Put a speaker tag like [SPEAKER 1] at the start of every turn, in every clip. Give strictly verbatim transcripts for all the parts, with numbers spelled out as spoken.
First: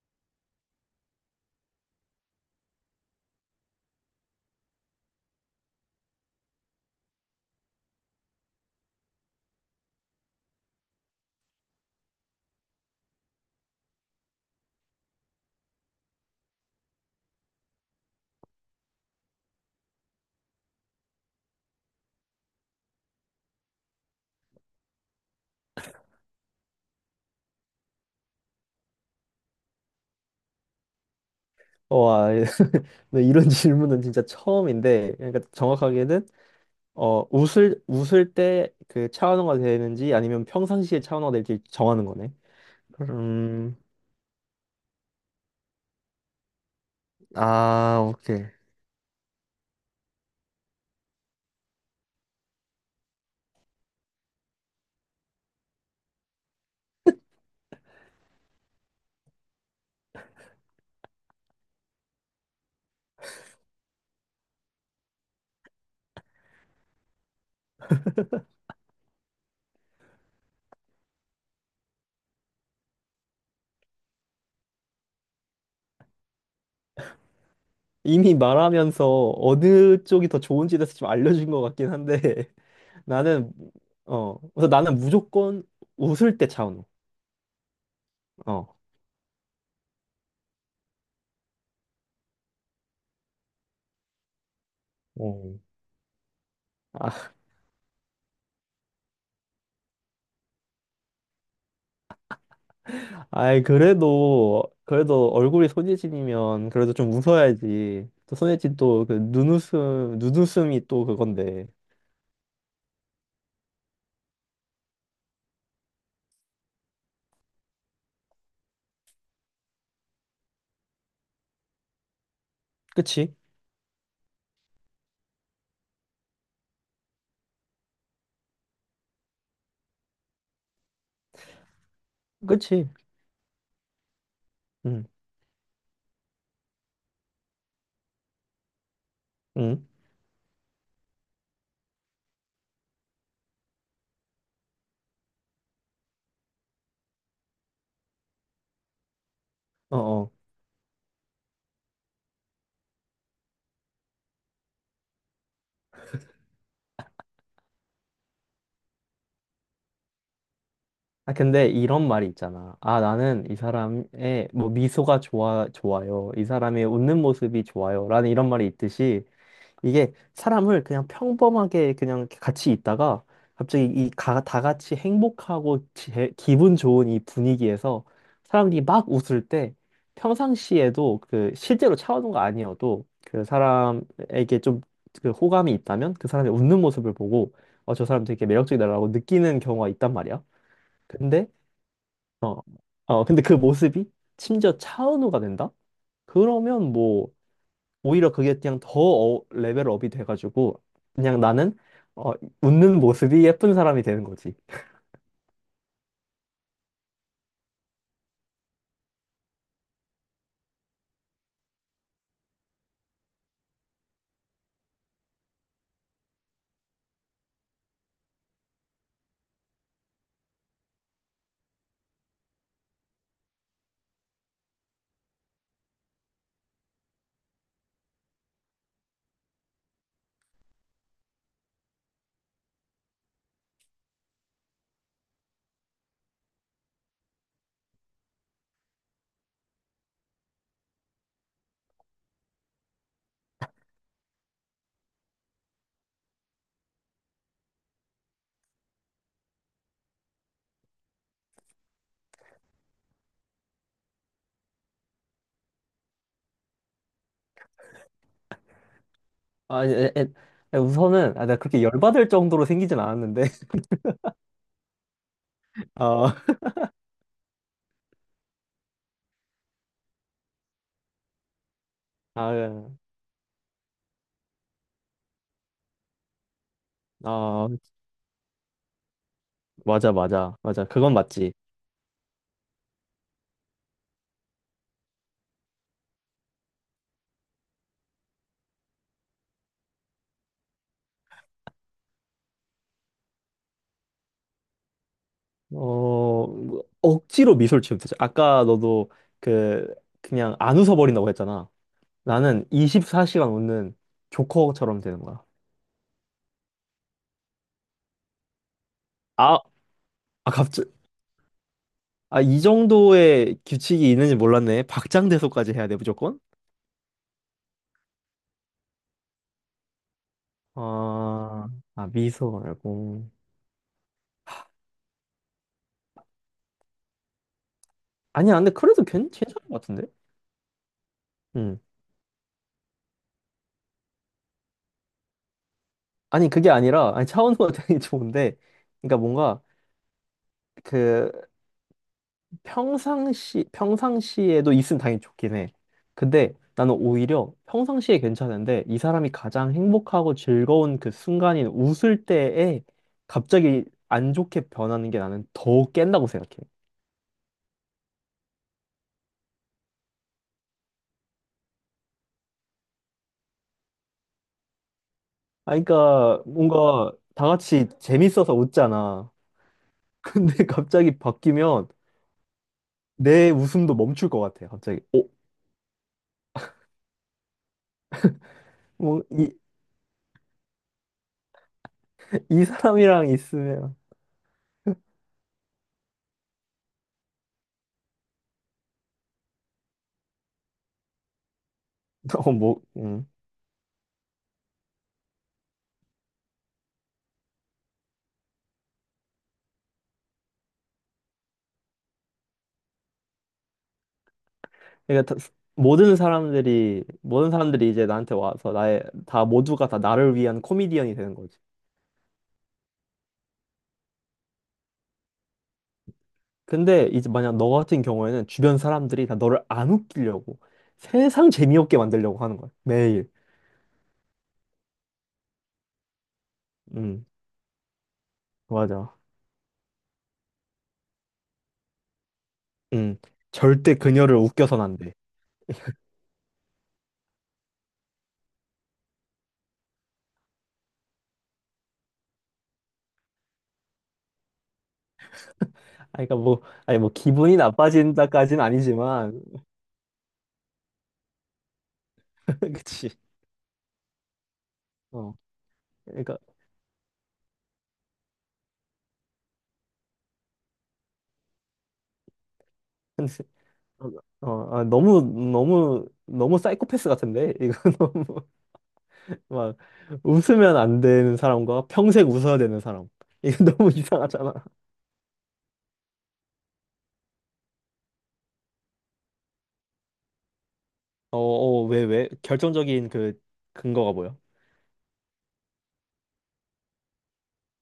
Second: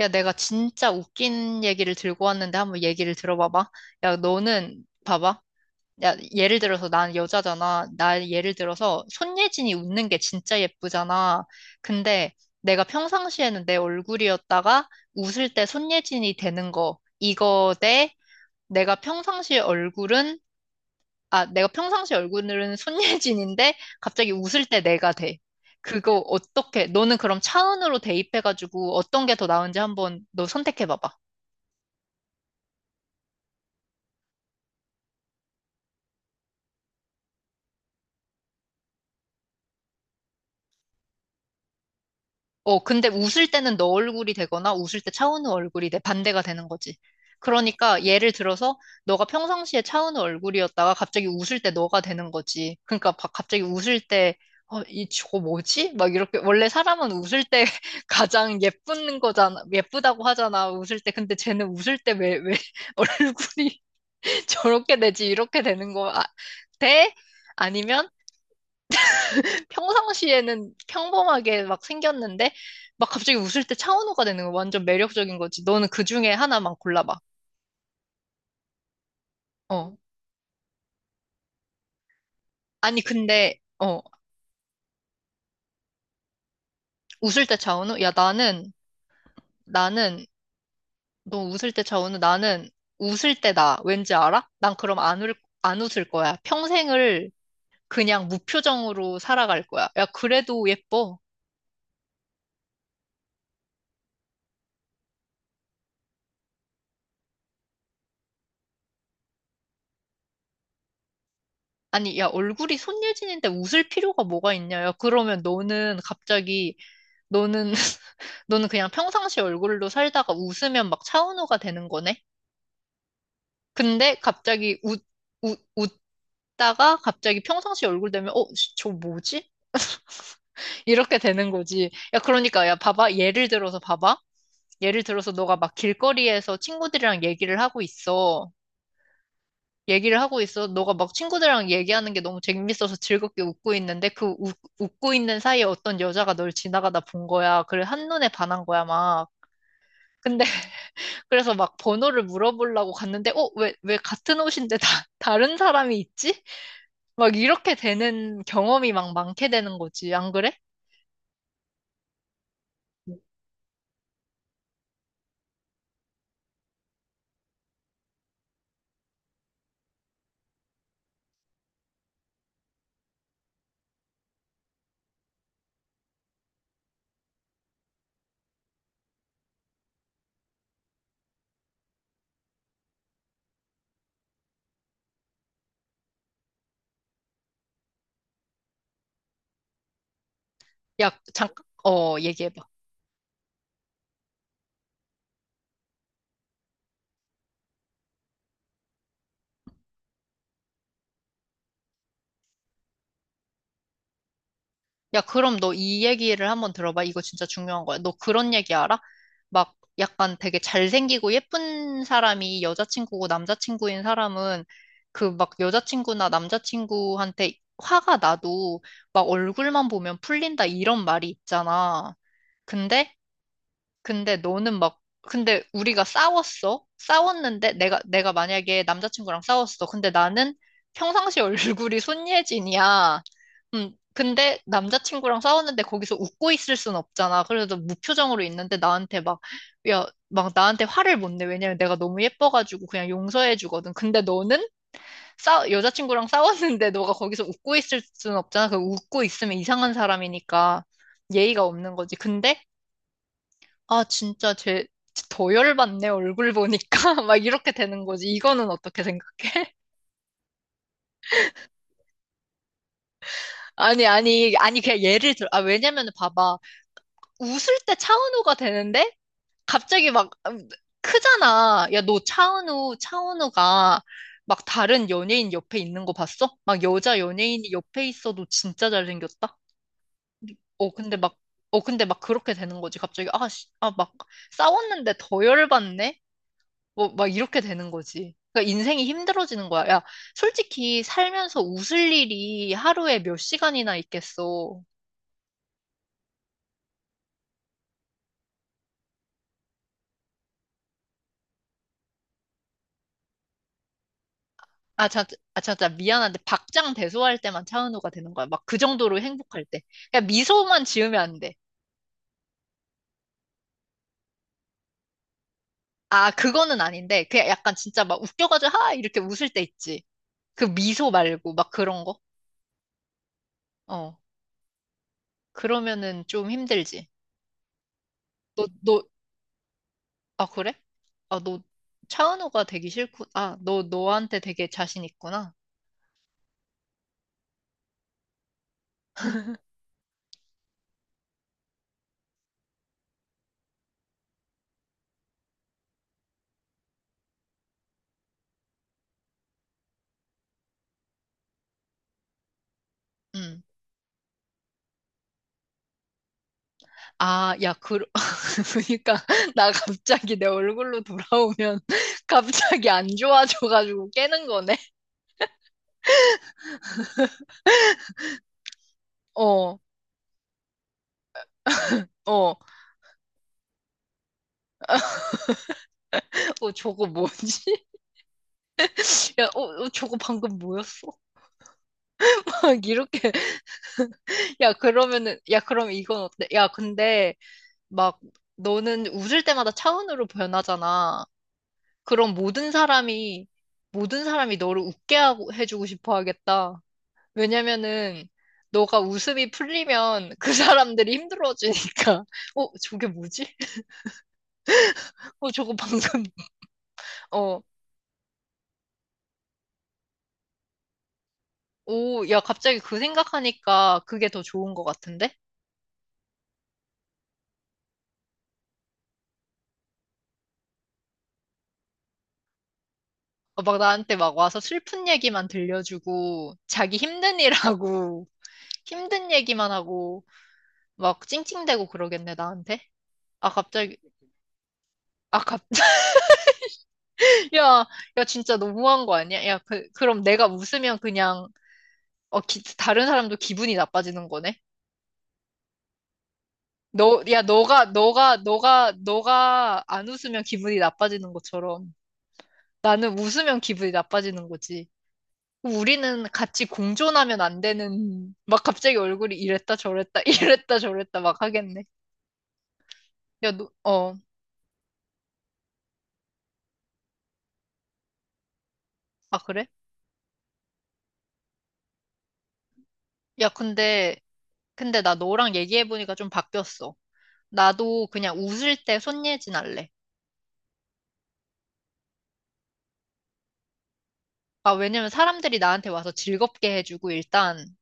[SPEAKER 1] 야, 내가 진짜 웃긴 얘기를 들고 왔는데 한번 얘기를 들어봐봐. 야, 너는 봐봐. 야, 예를 들어서 난 여자잖아. 나 예를 들어서 손예진이 웃는 게 진짜 예쁘잖아. 근데 내가 평상시에는 내 얼굴이었다가 웃을 때 손예진이 되는 거. 이거 대 내가 평상시 얼굴은 아, 내가 평상시 얼굴은 손예진인데 갑자기 웃을 때 내가 돼. 그거 어떻게? 너는 그럼 차은으로 대입해가지고 어떤 게 더 나은지 한번 너 선택해봐봐.
[SPEAKER 2] 어, 와, 네, 이런 질문은 진짜 처음인데. 그러니까 정확하게는, 어, 웃을, 웃을 때 그 차원화가 되는지 아니면 평상시에 차원화가 될지 정하는 거네.
[SPEAKER 1] 어, 근데 웃을
[SPEAKER 2] 음,
[SPEAKER 1] 때는 너 얼굴이 되거나 웃을 때 차은우 얼굴이 내 반대가 되는 거지.
[SPEAKER 2] 아,
[SPEAKER 1] 그러니까 예를
[SPEAKER 2] 오케이.
[SPEAKER 1] 들어서 너가 평상시에 차은우 얼굴이었다가 갑자기 웃을 때 너가 되는 거지. 그러니까 바- 갑자기 웃을 때 어, 이 저거 뭐지? 막 이렇게 원래 사람은 웃을 때 가장 예쁜 거잖아. 예쁘다고 하잖아. 웃을 때. 근데 쟤는 웃을 때 왜, 왜 얼굴이 저렇게 되지? 이렇게 되는 거 아, 돼? 아니면 평상시에는 평범하게 막 생겼는데 막 갑자기 웃을 때 차은우가 되는 거 완전 매력적인 거지. 너는 그 중에 하나만 골라봐.
[SPEAKER 2] 이미 말하면서
[SPEAKER 1] 어.
[SPEAKER 2] 어느 쪽이 더 좋은지에 대해서 좀 알려준 것 같긴 한데,
[SPEAKER 1] 아니
[SPEAKER 2] 나는,
[SPEAKER 1] 근데 어
[SPEAKER 2] 어, 그래서 나는 무조건 웃을 때 차원호.
[SPEAKER 1] 웃을 때 차은우? 야 나는
[SPEAKER 2] 어.
[SPEAKER 1] 나는 너 웃을 때 차은우? 나는 웃을 때 나. 왠지 알아? 난 그럼 안 울,
[SPEAKER 2] 어.
[SPEAKER 1] 안 웃을 거야. 평생을 그냥 무표정으로 살아갈 거야. 야 그래도 예뻐.
[SPEAKER 2] 아이, 그래도, 그래도 얼굴이 손예진이면 그래도 좀 웃어야지. 또 손예진 또 그 눈웃음, 눈웃음이 또 그건데.
[SPEAKER 1] 아니 야 얼굴이 손예진인데 웃을 필요가 뭐가 있냐? 야 그러면 너는 갑자기 너는 너는 그냥 평상시 얼굴로 살다가 웃으면 막 차은우가 되는 거네?
[SPEAKER 2] 그치?
[SPEAKER 1] 근데 갑자기 웃, 웃, 웃다가 갑자기 평상시 얼굴 되면, 어, 씨, 저 뭐지? 이렇게 되는 거지. 야, 그러니까, 야,
[SPEAKER 2] 그치?
[SPEAKER 1] 봐봐. 예를 들어서 봐봐. 예를
[SPEAKER 2] 응,
[SPEAKER 1] 들어서 너가 막 길거리에서 친구들이랑 얘기를 하고 있어.
[SPEAKER 2] 응,
[SPEAKER 1] 얘기를 하고 있어. 너가 막 친구들이랑 얘기하는 게 너무 재밌어서 즐겁게 웃고 있는데 그 웃, 웃고 있는 사이에 어떤 여자가 널 지나가다 본 거야. 그래, 한눈에 반한 거야, 막.
[SPEAKER 2] 어어.
[SPEAKER 1] 근데 그래서 막 번호를 물어보려고 갔는데, 어, 왜, 왜 같은 옷인데 다, 다른 사람이 있지? 막 이렇게 되는 경험이 막 많게 되는 거지. 안 그래?
[SPEAKER 2] 아, 근데 이런 말이 있잖아. 아, 나는 이 사람의 뭐 미소가 좋아, 좋아요. 이 사람의 웃는 모습이 좋아요, 라는 이런 말이 있듯이 이게 사람을 그냥 평범하게 그냥 이렇게 같이 있다가 갑자기 이 가, 다 같이 행복하고 제- 기분 좋은 이 분위기에서 사람들이 막 웃을 때, 평상시에도 그 실제로 차오는 거 아니어도 그 사람에게 좀 그 호감이 있다면 그 사람이 웃는 모습을 보고, 어, 저 사람 되게 매력적이다라고 느끼는 경우가 있단 말이야.
[SPEAKER 1] 야,
[SPEAKER 2] 근데
[SPEAKER 1] 잠깐, 어,
[SPEAKER 2] 어,
[SPEAKER 1] 얘기해봐.
[SPEAKER 2] 어, 근데 그 모습이 심지어 차은우가 된다? 그러면 뭐 오히려 그게 그냥 더 어- 레벨업이 돼가지고 그냥 나는, 어, 웃는 모습이 예쁜 사람이 되는 거지.
[SPEAKER 1] 야, 그럼 너 이 얘기를 한번 들어봐. 이거 진짜 중요한 거야. 너 그런 얘기 알아? 막 약간 되게 잘생기고 예쁜 사람이 여자친구고 남자친구인 사람은 그 막 여자친구나 남자친구한테 화가 나도 막 얼굴만 보면 풀린다 이런 말이 있잖아. 근데 근데 너는 막, 근데 우리가 싸웠어? 싸웠는데 내가, 내가 만약에 남자친구랑 싸웠어. 근데 나는 평상시 얼굴이 손예진이야. 음, 근데 남자친구랑 싸웠는데 거기서 웃고 있을 순 없잖아. 그래서 무표정으로 있는데 나한테 막, 야, 막 나한테 화를 못 내. 왜냐면 내가 너무 예뻐가지고 그냥 용서해 주거든. 근데 너는 싸, 여자친구랑 싸웠는데 너가 거기서 웃고 있을 순 없잖아. 그 웃고 있으면 이상한 사람이니까 예의가 없는 거지. 근데 아, 진짜 제, 더 열받네, 얼굴 보니까. 막 이렇게 되는 거지. 이거는 어떻게 생각해?
[SPEAKER 2] 아, 에, 에, 에, 우선은 아, 가 그렇게 열받을 정도로 생기진 않았는데.
[SPEAKER 1] 아니, 아니, 아니, 그냥 예를 들어. 아, 왜냐면
[SPEAKER 2] 아,
[SPEAKER 1] 봐봐. 웃을 때 차은우가 되는데, 갑자기 막, 음, 크잖아. 야, 너
[SPEAKER 2] 아,
[SPEAKER 1] 차은우, 차은우가 막 다른 연예인 옆에 있는 거 봤어? 막 여자
[SPEAKER 2] 아,
[SPEAKER 1] 연예인이 옆에 있어도 진짜 잘생겼다?
[SPEAKER 2] 맞아, 맞아, 맞아.
[SPEAKER 1] 어,
[SPEAKER 2] 그건
[SPEAKER 1] 근데 막,
[SPEAKER 2] 맞지.
[SPEAKER 1] 어, 근데 막 그렇게 되는 거지. 갑자기, 아, 씨, 아, 막 싸웠는데 더 열받네? 뭐, 막 이렇게 되는 거지. 그러니까 인생이 힘들어지는 거야. 야, 솔직히 살면서 웃을 일이 하루에 몇 시간이나 있겠어.
[SPEAKER 2] 어, 뭐, 억지로 미소를 지으면 되지. 아까 너도 그 그냥 안 웃어버린다고 했잖아. 나는 이십사 시간 웃는 조커처럼
[SPEAKER 1] 아,
[SPEAKER 2] 되는
[SPEAKER 1] 참,
[SPEAKER 2] 거야.
[SPEAKER 1] 아, 참, 참, 미안한데, 박장대소할 때만 차은우가 되는 거야. 막 그 정도로
[SPEAKER 2] 아,
[SPEAKER 1] 행복할 때. 그냥
[SPEAKER 2] 아, 갑자
[SPEAKER 1] 미소만 지으면 안 돼.
[SPEAKER 2] 아, 이 정도의 규칙이 있는지 몰랐네. 박장대소까지 해야 돼,
[SPEAKER 1] 아,
[SPEAKER 2] 무조건?
[SPEAKER 1] 그거는 아닌데, 그냥 약간 진짜 막 웃겨가지고, 하! 이렇게 웃을 때 있지. 그 미소 말고,
[SPEAKER 2] 아,
[SPEAKER 1] 막 그런
[SPEAKER 2] 아,
[SPEAKER 1] 거?
[SPEAKER 2] 미소 말고.
[SPEAKER 1] 어. 그러면은 좀 힘들지.
[SPEAKER 2] 아니야,
[SPEAKER 1] 너,
[SPEAKER 2] 근데 그래도
[SPEAKER 1] 너,
[SPEAKER 2] 괜, 괜찮은 것 같은데?
[SPEAKER 1] 아, 그래? 아, 너
[SPEAKER 2] 음.
[SPEAKER 1] 차은우가 되기 싫구, 아, 너, 너한테 되게 자신 있구나.
[SPEAKER 2] 아니, 그게 아니라, 아니, 차원호가 되게 좋은데, 그러니까 뭔가, 그, 평상시, 평상시에도 있으면 당연히 좋긴 해. 근데 나는 오히려 평상시에 괜찮은데, 이 사람이 가장 행복하고 즐거운 그 순간인 웃을 때에
[SPEAKER 1] 음.
[SPEAKER 2] 갑자기 안 좋게 변하는 게 나는 더 깬다고 생각해.
[SPEAKER 1] 아, 야, 그, 그러니까, 나 갑자기 내 얼굴로 돌아오면 갑자기 안 좋아져가지고 깨는 거네?
[SPEAKER 2] 아, 그러니까 뭔가 다 같이 재밌어서 웃잖아.
[SPEAKER 1] 어,
[SPEAKER 2] 근데 갑자기 바뀌면
[SPEAKER 1] 어.
[SPEAKER 2] 내 웃음도 멈출 것 같아. 갑자기. 어?
[SPEAKER 1] 어, 저거 뭐지?
[SPEAKER 2] 뭐,
[SPEAKER 1] 야,
[SPEAKER 2] 이,
[SPEAKER 1] 어, 어, 저거 방금 뭐였어?
[SPEAKER 2] 이
[SPEAKER 1] 막
[SPEAKER 2] 사람이랑
[SPEAKER 1] 이렇게,
[SPEAKER 2] 있으면.
[SPEAKER 1] 야, 그러면은, 야, 그럼 이건 어때? 야, 근데, 막, 너는 웃을 때마다 차은우로 변하잖아. 그럼
[SPEAKER 2] 어,
[SPEAKER 1] 모든
[SPEAKER 2] 뭐, 음.
[SPEAKER 1] 사람이, 모든 사람이 너를 웃게 하고, 해주고 싶어 하겠다. 왜냐면은 너가 웃음이 풀리면 그 사람들이 힘들어지니까 어 저게 뭐지?
[SPEAKER 2] 그러니까 다-
[SPEAKER 1] 어 저거 방금
[SPEAKER 2] 모든 사람들이, 모든
[SPEAKER 1] 어
[SPEAKER 2] 사람들이 이제 나한테 와서 나의, 다 모두가 다 나를 위한 코미디언이 되는 거지.
[SPEAKER 1] 오 야 갑자기 그 생각하니까 그게 더 좋은 것 같은데?
[SPEAKER 2] 근데 이제 만약 너 같은 경우에는 주변 사람들이 다 너를 안 웃기려고 세상 재미없게 만들려고 하는 거야. 매일.
[SPEAKER 1] 어, 막 나한테 막 와서 슬픈 얘기만 들려주고 자기
[SPEAKER 2] 음,
[SPEAKER 1] 힘든 일하고
[SPEAKER 2] 맞아.
[SPEAKER 1] 힘든 얘기만 하고 막 찡찡대고 그러겠네 나한테?
[SPEAKER 2] 음,
[SPEAKER 1] 아
[SPEAKER 2] 절대
[SPEAKER 1] 갑자기
[SPEAKER 2] 그녀를 웃겨선 안 돼.
[SPEAKER 1] 아 갑자기 야 야 진짜 너무한 거 아니야? 야 그, 그럼 내가 웃으면 그냥 어 기- 다른 사람도 기분이 나빠지는 거네?
[SPEAKER 2] 아니, 그러니까 뭐, 아니, 뭐,
[SPEAKER 1] 너, 야,
[SPEAKER 2] 기분이
[SPEAKER 1] 너가, 너가,
[SPEAKER 2] 나빠진다까지는
[SPEAKER 1] 너가,
[SPEAKER 2] 아니지만,
[SPEAKER 1] 너가 안 웃으면 기분이 나빠지는 것처럼 나는
[SPEAKER 2] 그치.
[SPEAKER 1] 웃으면 기분이 나빠지는 거지.
[SPEAKER 2] 어,
[SPEAKER 1] 우리는
[SPEAKER 2] 그러니까,
[SPEAKER 1] 같이 공존하면 안 되는, 막 갑자기 얼굴이 이랬다 저랬다, 이랬다 저랬다 막 하겠네.
[SPEAKER 2] 근데,
[SPEAKER 1] 야, 너, 어,
[SPEAKER 2] 어, 어, 아, 너무, 너무, 너무 사이코패스 같은데? 이거 너무,
[SPEAKER 1] 아, 그래?
[SPEAKER 2] 막, 웃으면 안 되는 사람과 평생 웃어야 되는 사람.
[SPEAKER 1] 야,
[SPEAKER 2] 이거 너무
[SPEAKER 1] 근데,
[SPEAKER 2] 이상하잖아.
[SPEAKER 1] 근데 나 너랑 얘기해보니까 좀 바뀌었어. 나도 그냥 웃을 때 손예진 할래.
[SPEAKER 2] 어, 어, 왜, 왜? 결정적인 그, 근거가 뭐야?
[SPEAKER 1] 아, 왜냐면 사람들이 나한테 와서 즐겁게 해주고 일단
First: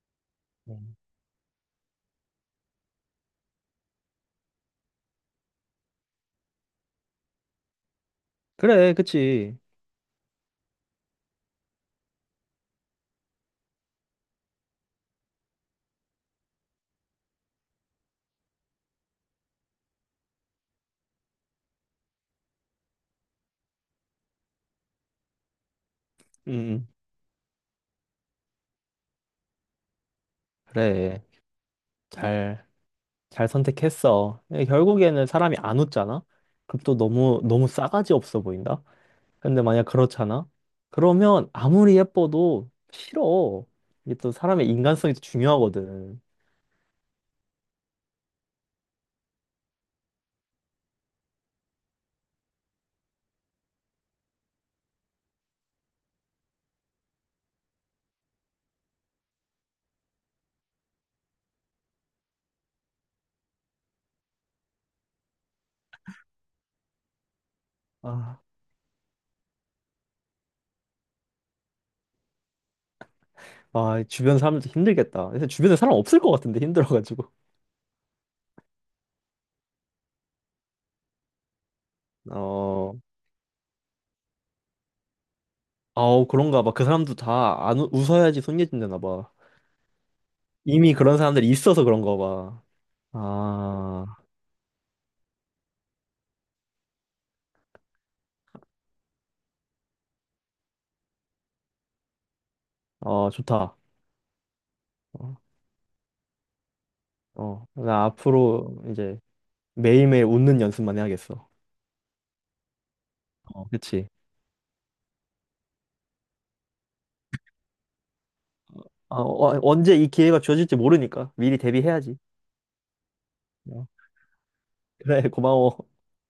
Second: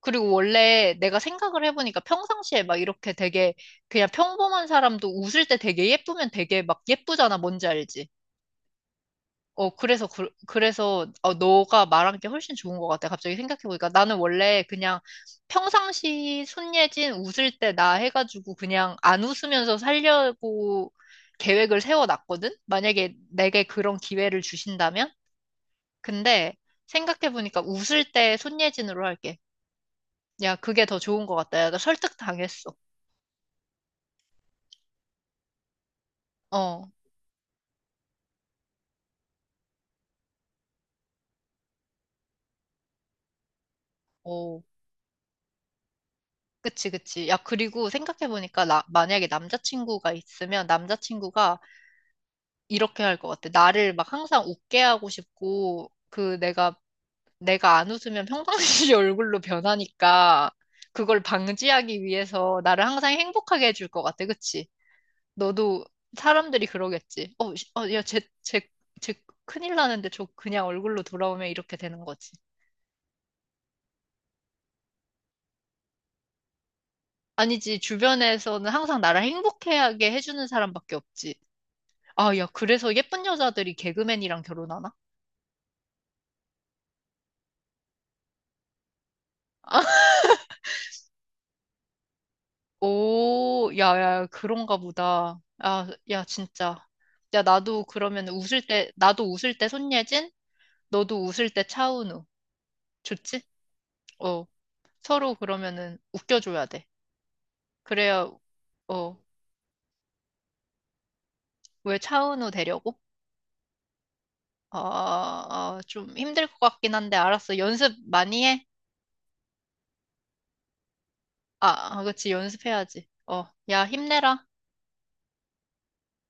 [SPEAKER 1] 그리고 원래
[SPEAKER 2] 음.
[SPEAKER 1] 내가 생각을 해보니까 평상시에 막 이렇게 되게 그냥 평범한 사람도 웃을 때 되게 예쁘면 되게 막 예쁘잖아. 뭔지 알지?
[SPEAKER 2] 그래, 그치.
[SPEAKER 1] 어, 그래서, 그, 그래서, 어, 너가 말한 게 훨씬 좋은 것 같아. 갑자기 생각해보니까. 나는 원래 그냥 평상시 손예진 웃을 때 나 해가지고 그냥 안 웃으면서 살려고 계획을 세워놨거든? 만약에 내게 그런 기회를 주신다면?
[SPEAKER 2] 음,
[SPEAKER 1] 근데
[SPEAKER 2] 음.
[SPEAKER 1] 생각해보니까 웃을 때 손예진으로 할게. 야, 그게 더
[SPEAKER 2] 그래.
[SPEAKER 1] 좋은 것 같다. 야, 나
[SPEAKER 2] 잘,
[SPEAKER 1] 설득당했어.
[SPEAKER 2] 잘 선택했어. 근데 결국에는 사람이 안 웃잖아? 그럼
[SPEAKER 1] 어,
[SPEAKER 2] 또 너무, 너무 싸가지 없어 보인다? 근데 만약 그렇잖아? 그러면 아무리 예뻐도 싫어. 이게 또
[SPEAKER 1] 어,
[SPEAKER 2] 사람의 인간성이 또 중요하거든.
[SPEAKER 1] 그치, 그치. 야, 그리고 생각해보니까, 나, 만약에 남자친구가 있으면 남자친구가 이렇게 할 것 같아. 나를 막 항상 웃게 하고 싶고, 그 내가, 내가 안 웃으면 평상시 얼굴로 변하니까, 그걸 방지하기 위해서 나를 항상 행복하게 해줄 것 같아. 그치? 너도 사람들이 그러겠지. 어, 씨, 어, 야, 쟤,
[SPEAKER 2] 아,
[SPEAKER 1] 쟤, 쟤 큰일 나는데 저 그냥 얼굴로 돌아오면 이렇게 되는 거지.
[SPEAKER 2] 아, 주변 사람들도 힘들겠다. 근데 주변에 사람 없을 것 같은데, 힘들어가지고.
[SPEAKER 1] 아니지, 주변에서는 항상 나를 행복하게 해주는 사람밖에 없지. 아, 야,
[SPEAKER 2] 어,
[SPEAKER 1] 그래서 예쁜 여자들이 개그맨이랑 결혼하나?
[SPEAKER 2] 아우, 그런가 봐. 그 사람도 다 안, 웃- 웃어야지 손예진되나 봐. 이미 그런 사람들이 있어서 그런가 봐.
[SPEAKER 1] 오, 야,
[SPEAKER 2] 아,
[SPEAKER 1] 야, 그런가 보다. 아, 야, 진짜. 야, 나도 그러면 웃을 때, 나도 웃을 때 손예진, 너도 웃을 때 차은우.
[SPEAKER 2] 어,
[SPEAKER 1] 좋지?
[SPEAKER 2] 좋다.
[SPEAKER 1] 어, 서로
[SPEAKER 2] 어,
[SPEAKER 1] 그러면은 웃겨줘야 돼.
[SPEAKER 2] 어. 나
[SPEAKER 1] 그래야,
[SPEAKER 2] 앞으로
[SPEAKER 1] 어,
[SPEAKER 2] 이제 매일매일 웃는 연습만 해야겠어.
[SPEAKER 1] 왜 차은우 되려고?
[SPEAKER 2] 어, 그치.
[SPEAKER 1] 아, 아, 좀 힘들 것 같긴 한데, 알았어. 연습 많이 해.
[SPEAKER 2] 어, 어, 언제 이 기회가 주어질지 모르니까 미리
[SPEAKER 1] 아, 아,
[SPEAKER 2] 대비해야지.
[SPEAKER 1] 그치, 연습해야지. 어, 야,
[SPEAKER 2] 어.
[SPEAKER 1] 힘내라.
[SPEAKER 2] 그래, 고마워.